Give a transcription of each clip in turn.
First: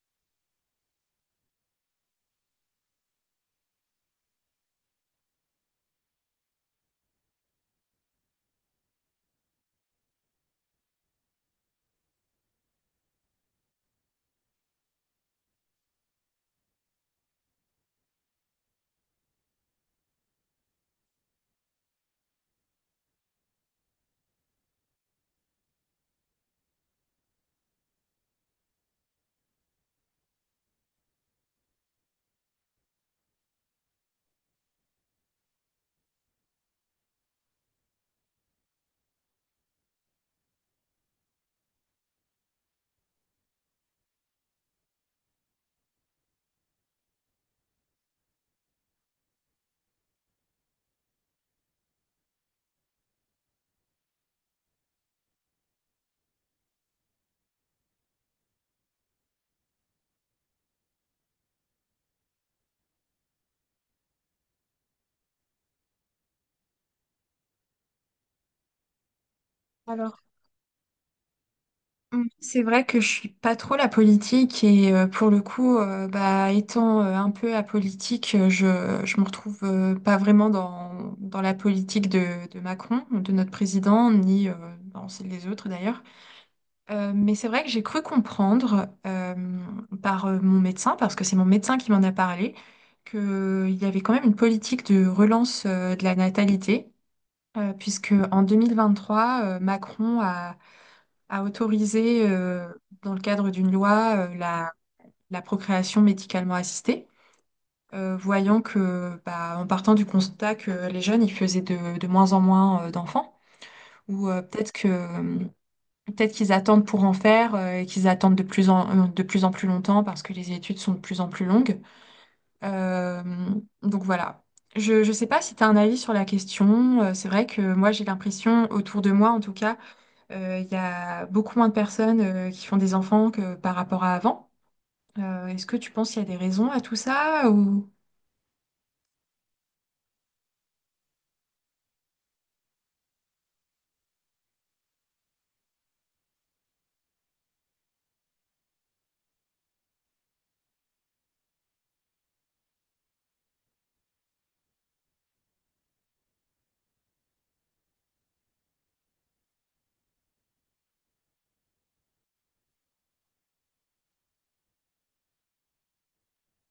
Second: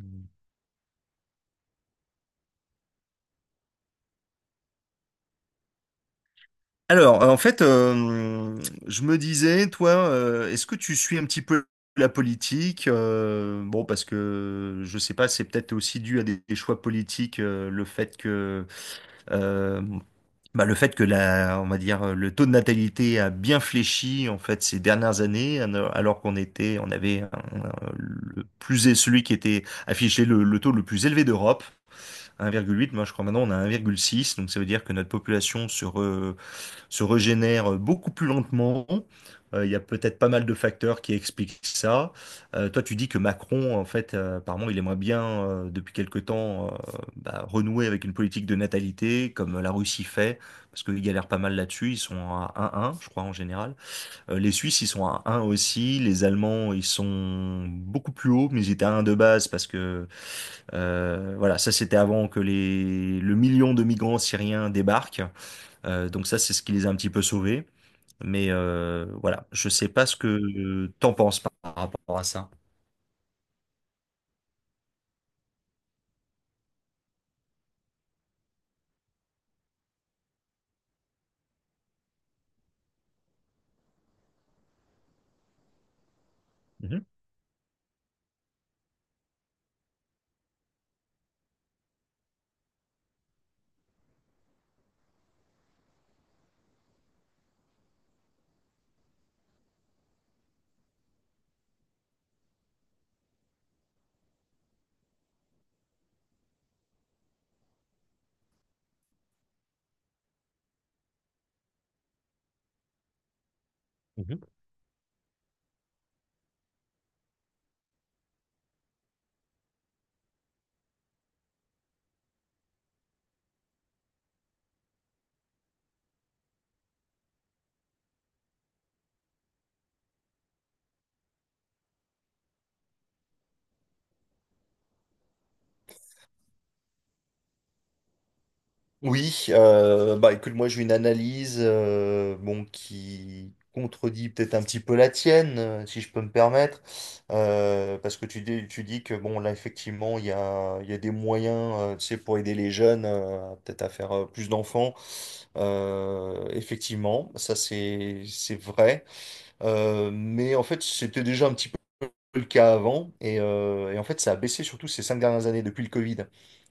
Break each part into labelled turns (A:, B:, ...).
A: Mm. Alors, en fait, je me disais, toi, est-ce que tu suis un petit peu la politique? Bon, parce que je sais pas, c'est peut-être aussi dû à des choix politiques, le fait que, euh, le fait que la, on va dire, le taux de natalité a bien fléchi en fait ces dernières années, alors qu'on était, on avait un- le plus celui qui était affiché le taux le plus élevé d'Europe, 1,8. Moi, je crois maintenant on a 1,6, donc ça veut dire que notre population se régénère beaucoup plus lentement. Il y a peut-être pas mal de facteurs qui expliquent ça. Toi, tu dis que Macron, en fait, apparemment, il aimerait bien, depuis quelque temps, renouer avec une politique de natalité, comme la Russie fait, parce qu'ils galèrent pas mal là-dessus. Ils sont à un, je crois, en général. Les Suisses, ils sont à un aussi. Les Allemands, ils sont beaucoup plus hauts, mais ils étaient à un de base, parce que, voilà, ça, c'était avant que le million de migrants syriens débarquent. Donc ça, c'est ce qui les a un petit peu sauvés. Mais voilà, je sais pas ce
B: Alors,
A: que t'en penses par rapport à ça.
B: c'est vrai que je suis pas trop la politique et pour le coup, bah, étant un peu apolitique, je me retrouve pas vraiment dans la politique de Macron, de notre président, ni dans celle des autres d'ailleurs.
A: Mhm.
B: Mais c'est vrai que j'ai cru comprendre par mon médecin, parce que c'est mon médecin qui m'en a parlé, qu'il y avait quand même une politique de relance de la natalité, puisque en 2023, Macron a à autoriser, dans le cadre d'une loi, la procréation médicalement assistée, voyant que, bah, en partant du constat que les jeunes, ils faisaient de moins en moins, d'enfants, ou
A: Mhm.
B: peut-être qu'ils attendent pour en faire, et qu'ils attendent de plus en plus longtemps parce que les études sont de plus en plus longues. Euh, donc voilà. Je ne sais pas si tu as un avis sur la question. C'est vrai que moi, j'ai l'impression, autour de moi en tout cas, il y a beaucoup moins de personnes qui font des enfants que par rapport à avant. Est-ce que tu penses qu'il y a des raisons à tout ça ou...
A: Oui, bah écoute, moi j'ai une analyse bon, qui contredit peut-être un petit peu la tienne, si je peux me permettre, parce que tu dis que bon là effectivement il y a des moyens tu sais, pour aider les jeunes peut-être à faire plus d'enfants. Effectivement, ça c'est vrai. Mais en fait, c'était déjà un petit peu le cas avant. Et en fait, ça a baissé surtout ces 5 dernières années depuis le Covid.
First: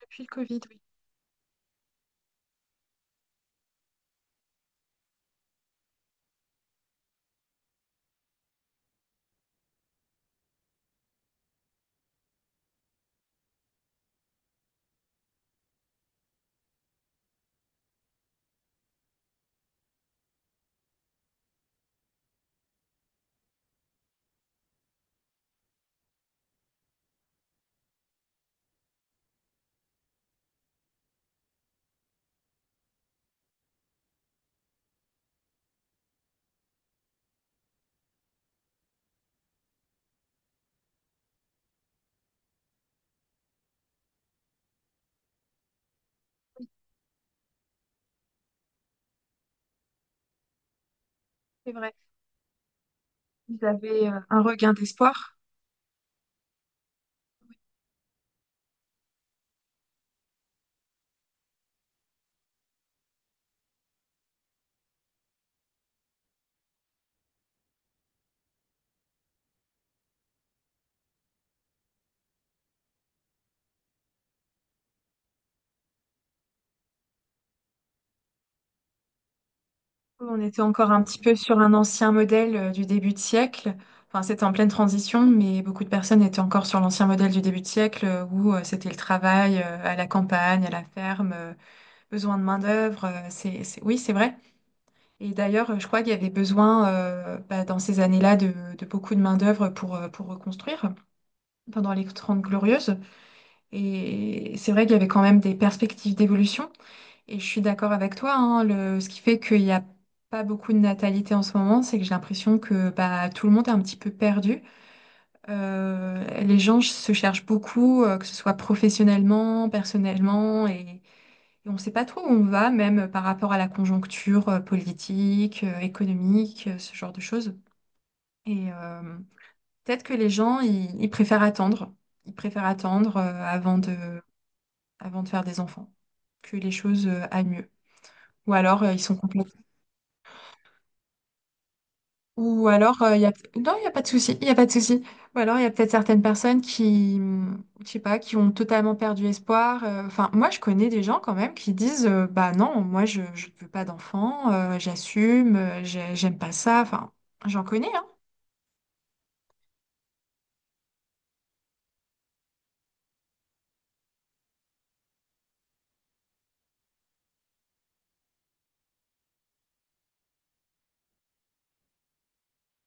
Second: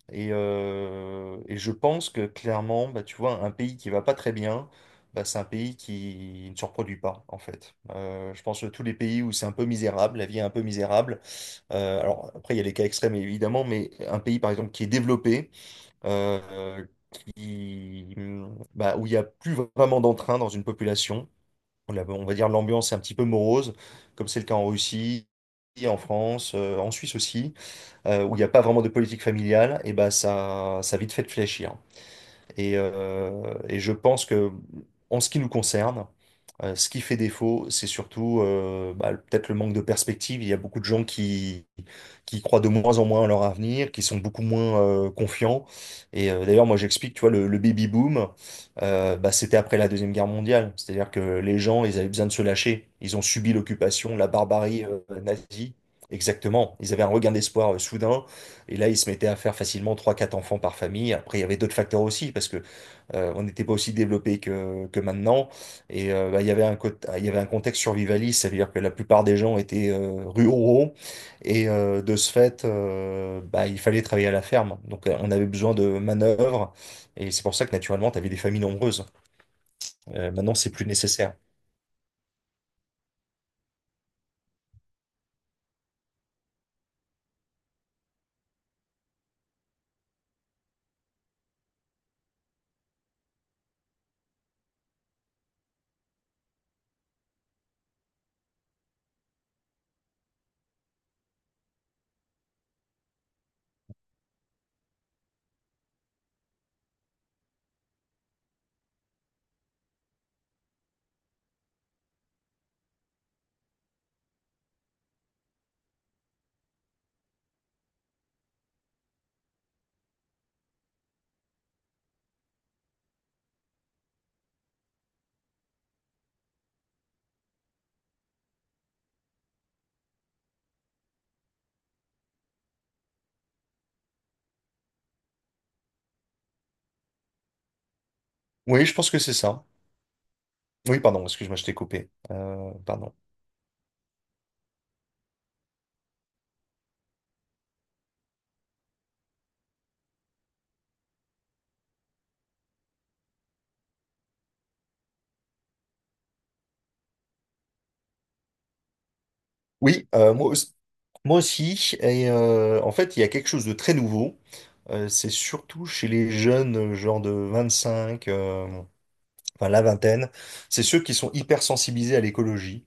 B: Depuis le Covid, oui,
A: Et je pense que clairement, bah, tu vois, un pays qui va pas très bien, bah, c'est un pays qui ne se reproduit pas, en fait. Je pense que tous les pays où c'est un peu misérable, la vie est un peu misérable. Alors après, il y a les cas extrêmes, évidemment, mais un pays, par exemple, qui est développé, euh, qui, bah, où il n'y a plus vraiment d'entrain dans une population, on va dire l'ambiance est un petit peu morose, comme c'est le cas en Russie, en France, en Suisse aussi, où il n'y a pas vraiment de politique familiale, et ben ça a vite fait de fléchir. Et je pense que, en ce qui nous concerne, ce qui fait défaut, c'est surtout bah, peut-être le manque de perspective. Il y a beaucoup de gens qui croient de moins en moins à leur avenir, qui sont beaucoup moins confiants. Et d'ailleurs, moi, j'explique, tu vois, le baby boom, bah, c'était après la Deuxième Guerre mondiale. C'est-à-dire que les
B: c'est
A: gens,
B: vrai.
A: ils avaient besoin de se lâcher. Ils ont subi
B: Ils avaient
A: l'occupation,
B: euh,
A: la
B: un regain
A: barbarie
B: d'espoir.
A: nazie. Exactement. Ils avaient un regain d'espoir soudain. Et là, ils se mettaient à faire facilement trois, quatre enfants par famille. Après, il y avait d'autres facteurs aussi, parce que on n'était pas aussi développé que maintenant. Et bah, il y avait il y avait un contexte survivaliste, ça veut dire que la plupart des gens étaient ruraux. Et de ce fait, bah, il fallait travailler à la ferme. Donc, on avait besoin de manœuvres. Et c'est pour ça que, naturellement, tu avais des familles nombreuses.
B: On
A: Maintenant,
B: était
A: c'est plus
B: encore un petit peu
A: nécessaire.
B: sur un ancien modèle du début de siècle. Enfin, c'était en pleine transition, mais beaucoup de personnes étaient encore sur l'ancien modèle du début de siècle, où c'était le travail à la campagne, à la ferme, besoin de main-d'œuvre. Oui, c'est vrai. Et d'ailleurs, je crois qu'il y avait besoin, bah, dans ces années-là de beaucoup de main-d'œuvre pour reconstruire pendant les Trente Glorieuses. Et c'est vrai qu'il y avait quand même des perspectives d'évolution. Et je suis d'accord avec toi, hein, ce qui fait qu'il n'y a pas beaucoup de natalité en ce moment, c'est que j'ai l'impression que bah, tout le monde est un petit peu perdu. Les gens se cherchent beaucoup, que ce soit professionnellement, personnellement, et on ne sait pas trop où on va, même par rapport à la conjoncture politique, économique, ce genre de choses. Et peut-être que les gens, ils préfèrent attendre. Ils préfèrent attendre avant de faire des enfants, que les choses aillent mieux. Ou alors,
A: Oui, je
B: ils
A: pense
B: sont
A: que c'est
B: complètement.
A: ça. Oui, pardon, excuse-moi, je t'ai coupé.
B: Ou
A: Euh,
B: alors,
A: pardon.
B: il y a... Non, il n'y a pas de souci, il y a pas de souci. Ou alors, il y a peut-être certaines personnes qui, je sais pas, qui ont totalement perdu espoir. Enfin, moi, je connais des gens quand même qui disent, bah non, moi, je ne veux pas d'enfant, j'assume, j'aime pas ça. Enfin, j'en connais, hein.
A: Oui, moi aussi. Et en fait, il y a quelque chose de très nouveau. C'est surtout chez les jeunes, genre de 25, enfin la vingtaine. C'est ceux qui sont hyper sensibilisés à l'écologie.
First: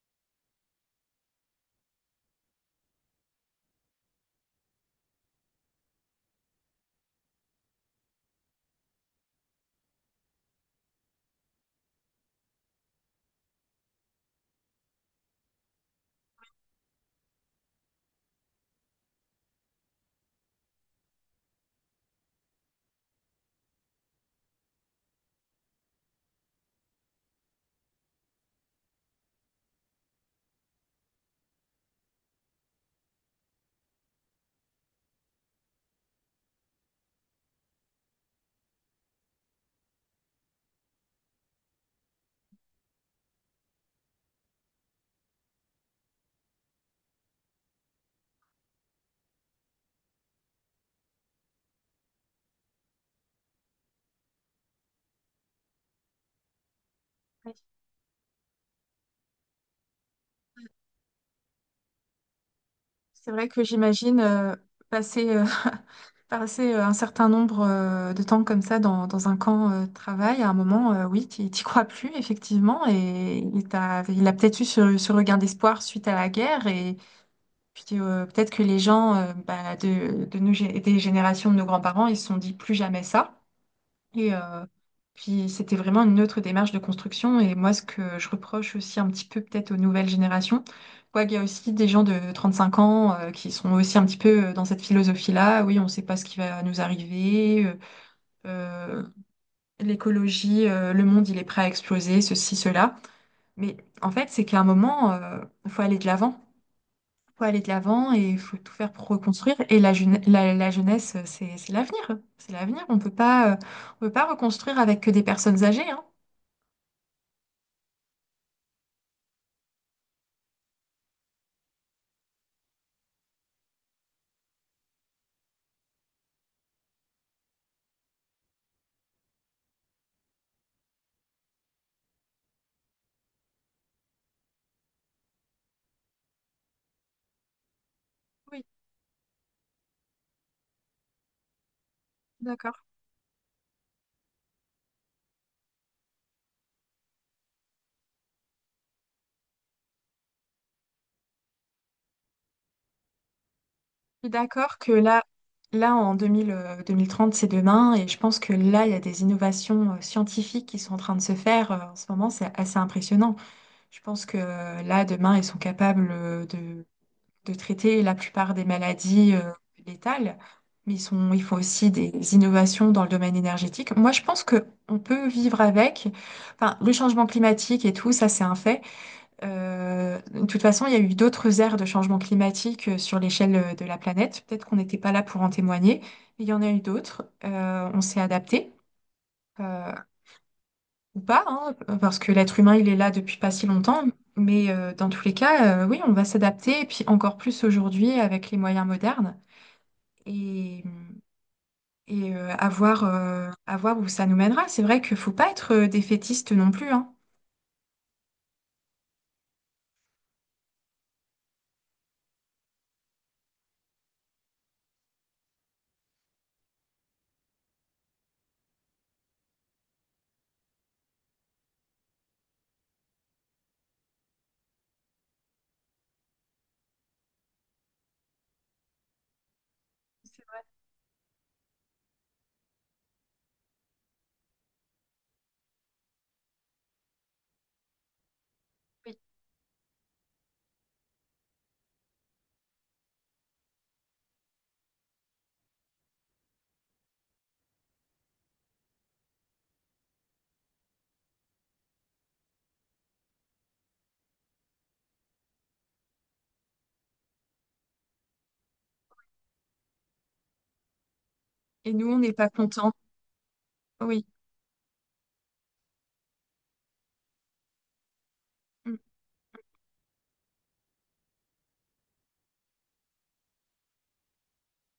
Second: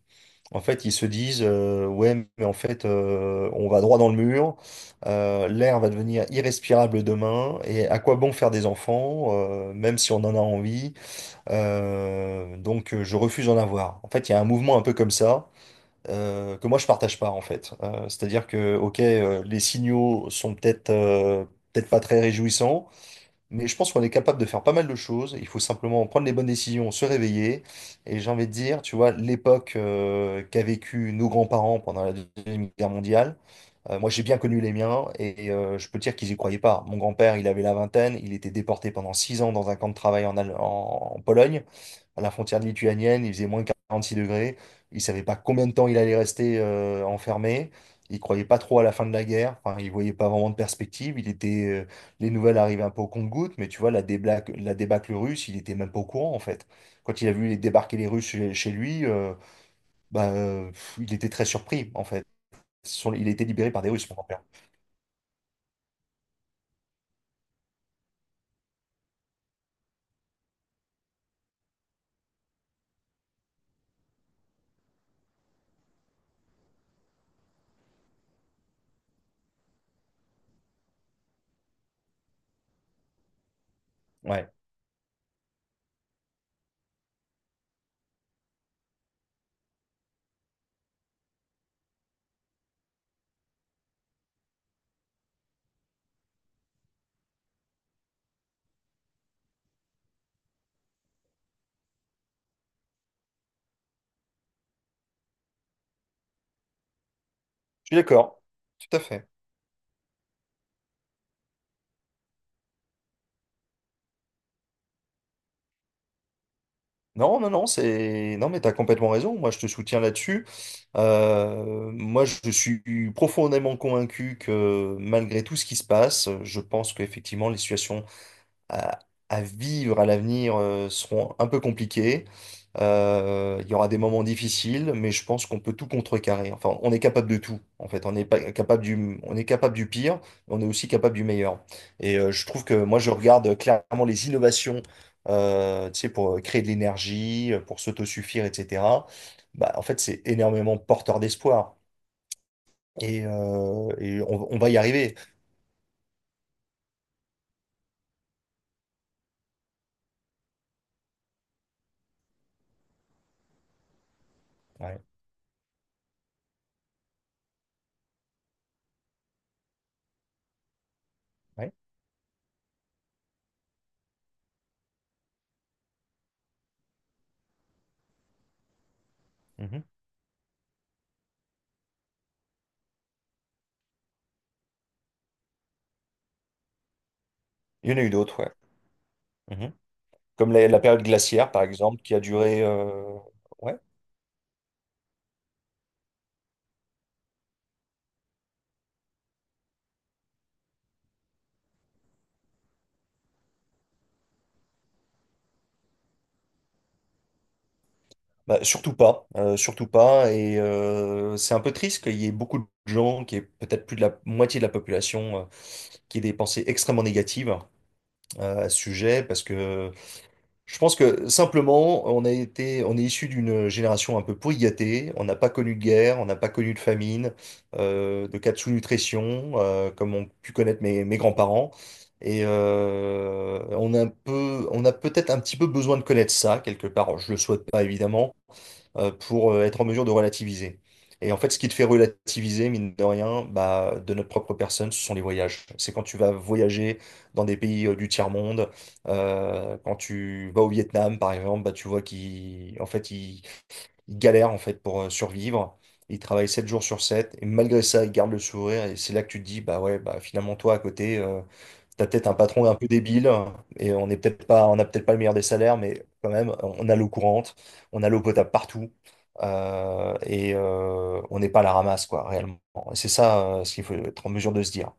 A: En fait, ils se disent, ouais, mais en fait, on va droit dans le mur. L'air va devenir irrespirable demain. Et à quoi bon faire des enfants, même si on en a envie. Donc, je refuse d'en avoir. En fait, il y a un mouvement un peu comme ça que moi je partage pas en fait. C'est-à-dire que ok, les signaux sont peut-être pas très réjouissants, mais je pense qu'on est capable de faire pas mal de choses. Il faut simplement prendre les bonnes décisions, se réveiller. Et j'ai envie de dire, tu vois, l'époque qu'a vécu nos grands-parents pendant la Deuxième Guerre mondiale, moi j'ai bien connu les miens et je peux te dire qu'ils y croyaient pas. Mon grand-père, il avait la vingtaine, il était déporté pendant 6 ans dans un camp de travail en Pologne, à la frontière lituanienne, il faisait moins de 46 degrés. Il savait pas combien de temps il allait rester enfermé. Il croyait pas trop à la fin de la guerre. Enfin, il voyait pas vraiment de perspective. Il était les nouvelles arrivaient un peu au compte-gouttes, mais tu vois, la débâcle russe, il était même pas au courant, en fait. Quand il a vu les débarquer les Russes chez lui, bah, il était très surpris, en fait. Il a
B: C'est
A: été
B: vrai que
A: libéré par des Russes, mon
B: j'imagine
A: grand-père.
B: euh, passer, passer un certain nombre de temps comme ça dans un camp de travail, à un moment, oui, tu t'y crois plus, effectivement, et il a peut-être eu ce regard d'espoir suite à la guerre, et puis peut-être que les gens, bah, de des générations de nos grands-parents, ils se sont dit plus jamais ça. Et
A: Ouais.
B: euh, puis c'était vraiment une autre démarche de construction. Et moi, ce que je reproche aussi un petit peu peut-être aux nouvelles générations, quoi qu'il y a aussi des gens de 35 ans qui sont aussi un petit peu dans cette philosophie-là. Oui, on ne sait pas ce qui va nous arriver. Euh, l'écologie, le monde, il est prêt à exploser, ceci, cela. Mais en fait, c'est qu'à un moment, il faut aller de l'avant faut aller de
A: Je suis
B: l'avant et il
A: d'accord.
B: faut tout faire
A: Tout à
B: pour
A: fait.
B: reconstruire. Et la jeunesse, c'est l'avenir. C'est l'avenir. On peut pas reconstruire avec que des personnes âgées, hein.
A: Non, non, non, non, mais t'as complètement raison. Moi, je te soutiens là-dessus. Moi, je suis profondément convaincu que malgré tout ce qui se passe, je pense qu'effectivement, les situations à, à vivre à l'avenir seront un peu compliquées. Il y aura des moments difficiles, mais je pense qu'on peut tout contrecarrer. Enfin, on est capable de tout, en fait. On est pas
B: Oui,
A: capable du, on est capable du pire, mais on est aussi capable du meilleur. Et je trouve que
B: d'accord.
A: moi, je regarde clairement les innovations, tu sais, pour créer de l'énergie, pour s'autosuffire, etc. Bah, en fait, c'est énormément porteur d'espoir. Et
B: Je suis
A: on va
B: d'accord
A: y
B: que
A: arriver.
B: là, en 2000, 2030, c'est demain. Et je pense que là, il y a des innovations scientifiques qui sont en train de se faire. En ce moment, c'est assez impressionnant. Je pense que
A: Ouais.
B: là, demain, ils sont capables de traiter la plupart des maladies létales, mais il faut
A: Ouais.
B: aussi des innovations dans le domaine énergétique. Moi, je pense que on peut vivre avec. Enfin, le changement climatique et tout, ça, c'est un fait.
A: Mhm.
B: De toute façon, il y a eu d'autres ères de changement climatique sur l'échelle de la planète. Peut-être qu'on n'était pas là pour en témoigner, mais il y en a eu d'autres. Euh,
A: Il y en
B: on
A: a eu
B: s'est
A: d'autres, ouais.
B: adapté.
A: Mhm.
B: Euh,
A: Comme la période
B: ou pas,
A: glaciaire, par
B: hein,
A: exemple, qui
B: parce
A: a
B: que l'être
A: duré...
B: humain, il est là depuis pas si
A: Ouais,
B: longtemps. Mais dans tous les cas, oui, on va s'adapter, et puis encore plus aujourd'hui avec les moyens modernes, et, et à voir où ça nous mènera. C'est vrai qu'il faut pas être défaitiste non plus, hein.
A: bah, surtout pas, surtout pas. Et c'est un peu triste qu'il y ait beaucoup de gens, qui est peut-être plus de la moitié de la population, qui aient des pensées extrêmement négatives à ce sujet, parce que je pense que simplement, on a été, on est issu d'une génération un peu pourrigatée. On n'a pas connu de guerre, on n'a pas connu de famine, de cas de sous-nutrition, comme ont
B: C'est
A: pu
B: vrai.
A: connaître mes grands-parents. Et on a un peu, on a peut-être un petit peu besoin de connaître ça quelque part. Je le souhaite pas évidemment,
B: Oui.
A: pour être en mesure de relativiser. Et en fait, ce qui te fait relativiser, mine de rien, bah, de notre propre personne, ce sont les voyages. C'est quand tu vas voyager dans des pays du tiers-monde, quand tu vas au Vietnam, par exemple, bah, tu vois qu'ils, en fait, ils galèrent en fait pour survivre. Ils travaillent 7 jours sur 7 et malgré ça, ils gardent le sourire. Et c'est là que tu te dis, bah ouais, bah finalement, toi, à côté,
B: Et
A: t'as
B: nous, on
A: peut-être
B: n'est
A: un
B: pas
A: patron un peu
B: contents.
A: débile et on n'est
B: Oui.
A: peut-être pas, on n'a peut-être pas le meilleur des salaires, mais quand même, on a l'eau courante, on a l'eau potable partout
B: Mm.
A: et on n'est pas à la ramasse, quoi, réellement. Et c'est ça ce qu'il faut être en mesure de se dire.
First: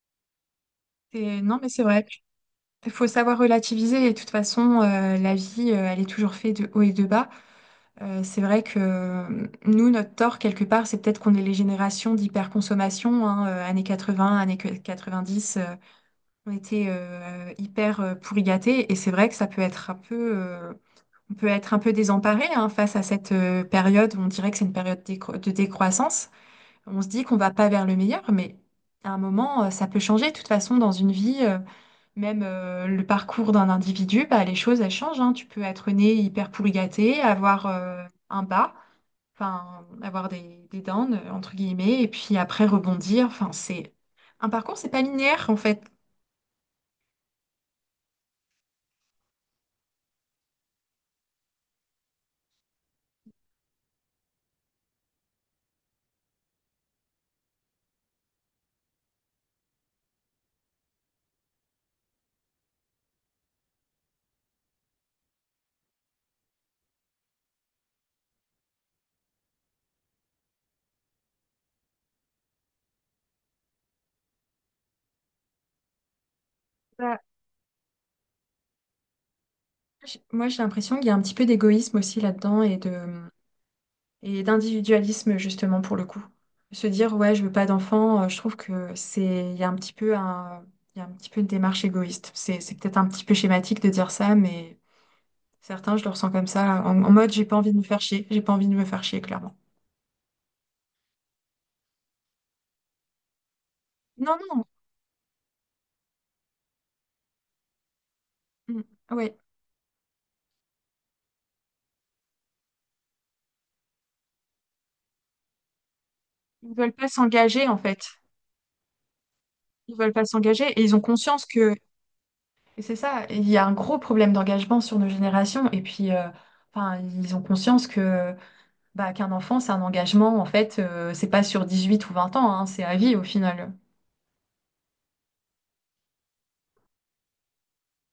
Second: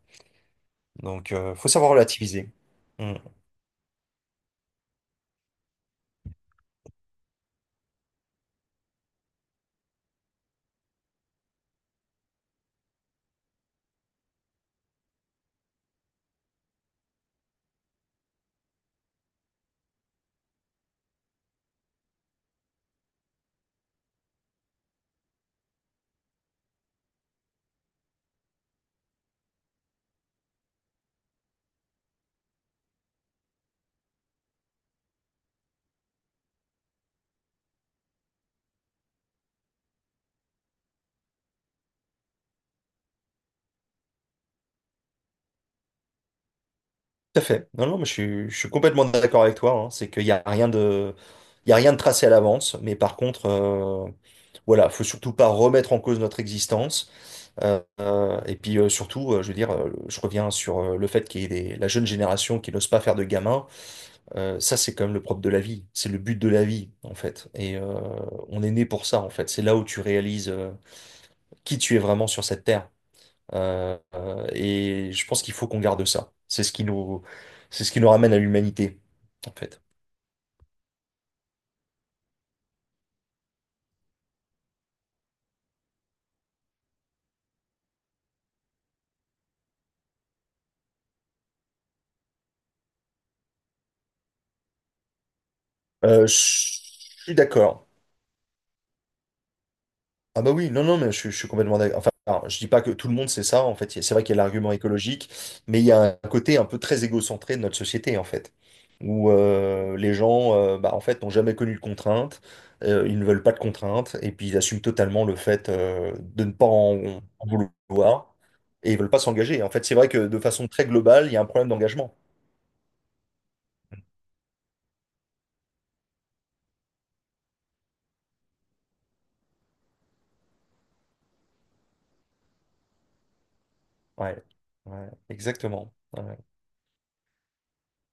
A: Donc,
B: Non, mais
A: faut
B: c'est
A: savoir
B: vrai.
A: relativiser.
B: Il faut
A: Mmh.
B: savoir relativiser. Et de toute façon, la vie, elle est toujours faite de haut et de bas. C'est vrai que nous, notre tort, quelque part, c'est peut-être qu'on est les générations d'hyperconsommation, hein, années 80, années dix on était hyper pourri gâtés, et c'est vrai que ça peut être un peu, on peut être un peu désemparé hein, face à cette période où on dirait que c'est une période de décroissance. On se dit qu'on va pas vers le meilleur, mais à un moment, ça peut changer. De toute façon, dans une vie, même le parcours d'un individu, bah, les choses, elles changent, hein. Tu peux être né hyper pourri gâté, avoir un bas, enfin, avoir des downs, entre guillemets, et puis après rebondir. Enfin, c'est un parcours, c'est pas linéaire en fait.
A: Tout à fait. Non, non, mais je suis complètement d'accord avec toi. Hein. C'est qu'il n'y a rien de, il y a rien de tracé à l'avance. Mais par contre, voilà, faut surtout pas remettre en cause notre existence. Et puis surtout, je veux dire, je reviens sur le fait qu'il y ait la jeune génération qui n'ose pas faire de gamin. Ça, c'est quand même le propre de la vie. C'est le but de la vie, en fait. Et on est né pour ça, en fait. C'est là où tu réalises qui tu es vraiment sur cette terre. Et je pense qu'il faut qu'on garde ça.
B: Bah,
A: C'est ce qui nous ramène à l'humanité, en fait.
B: moi, j'ai l'impression qu'il y a un petit peu d'égoïsme aussi là-dedans et d'individualisme justement pour le coup. Se dire, ouais, je veux pas d'enfant, je trouve que c'est, il y a un petit peu un, il y a un petit peu une démarche égoïste. C'est peut-être un petit peu schématique de dire ça, mais certains, je le ressens
A: Je
B: comme ça, en mode,
A: suis
B: j'ai pas envie de me
A: d'accord.
B: faire chier, j'ai pas envie de me faire chier, clairement.
A: Ah bah oui, non, non, mais je suis complètement d'accord. Enfin, alors, je dis pas que tout le monde sait ça, en fait. C'est vrai
B: Non,
A: qu'il y a
B: non,
A: l'argument écologique, mais il y a un côté un peu très égocentré de notre société, en fait,
B: mm,
A: où
B: ouais,
A: les gens, bah, en fait, n'ont jamais connu de contraintes, ils ne veulent pas de contraintes, et puis ils assument totalement le fait de ne pas
B: ils veulent pas
A: en
B: s'engager en fait.
A: vouloir, et ils veulent pas s'engager. En fait, c'est
B: Ils
A: vrai
B: veulent
A: que
B: pas
A: de
B: s'engager
A: façon
B: et
A: très
B: ils ont
A: globale, il y a
B: conscience
A: un problème
B: que
A: d'engagement.
B: et c'est ça, il y a un gros problème d'engagement sur nos générations et puis enfin ils ont conscience que bah qu'un enfant c'est un engagement en fait, c'est pas sur 18 ou 20 ans hein, c'est à vie au final.
A: Ouais, ouais, exactement. Ouais.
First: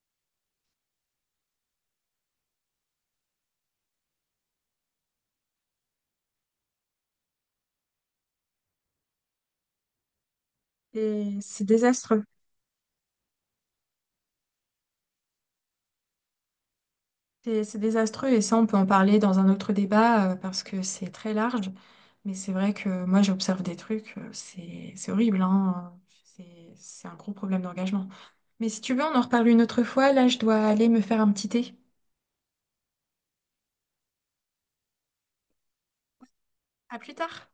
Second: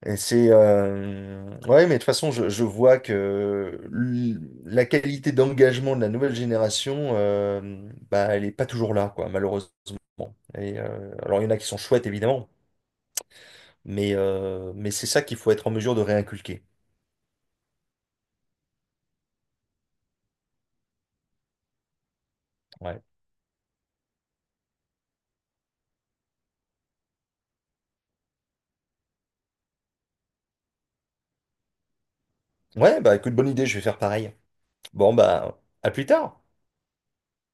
A: Et c'est ouais, mais de toute façon, je vois que la qualité d'engagement de la nouvelle génération, bah, elle est pas toujours là, quoi, malheureusement. Et
B: Et
A: alors, il y en a
B: c'est
A: qui sont chouettes,
B: désastreux.
A: évidemment, mais mais c'est ça qu'il faut être en mesure de réinculquer.
B: C'est désastreux et ça on peut en parler dans un autre débat, parce que c'est très large mais c'est vrai
A: Ouais.
B: que moi j'observe des trucs, c'est horrible hein. C'est un gros problème d'engagement. Mais si tu veux on en reparle une autre fois, là je dois aller me faire un petit thé.
A: Ouais, bah écoute, bonne idée, je vais faire pareil. Bon, bah à plus tard.
B: À plus tard.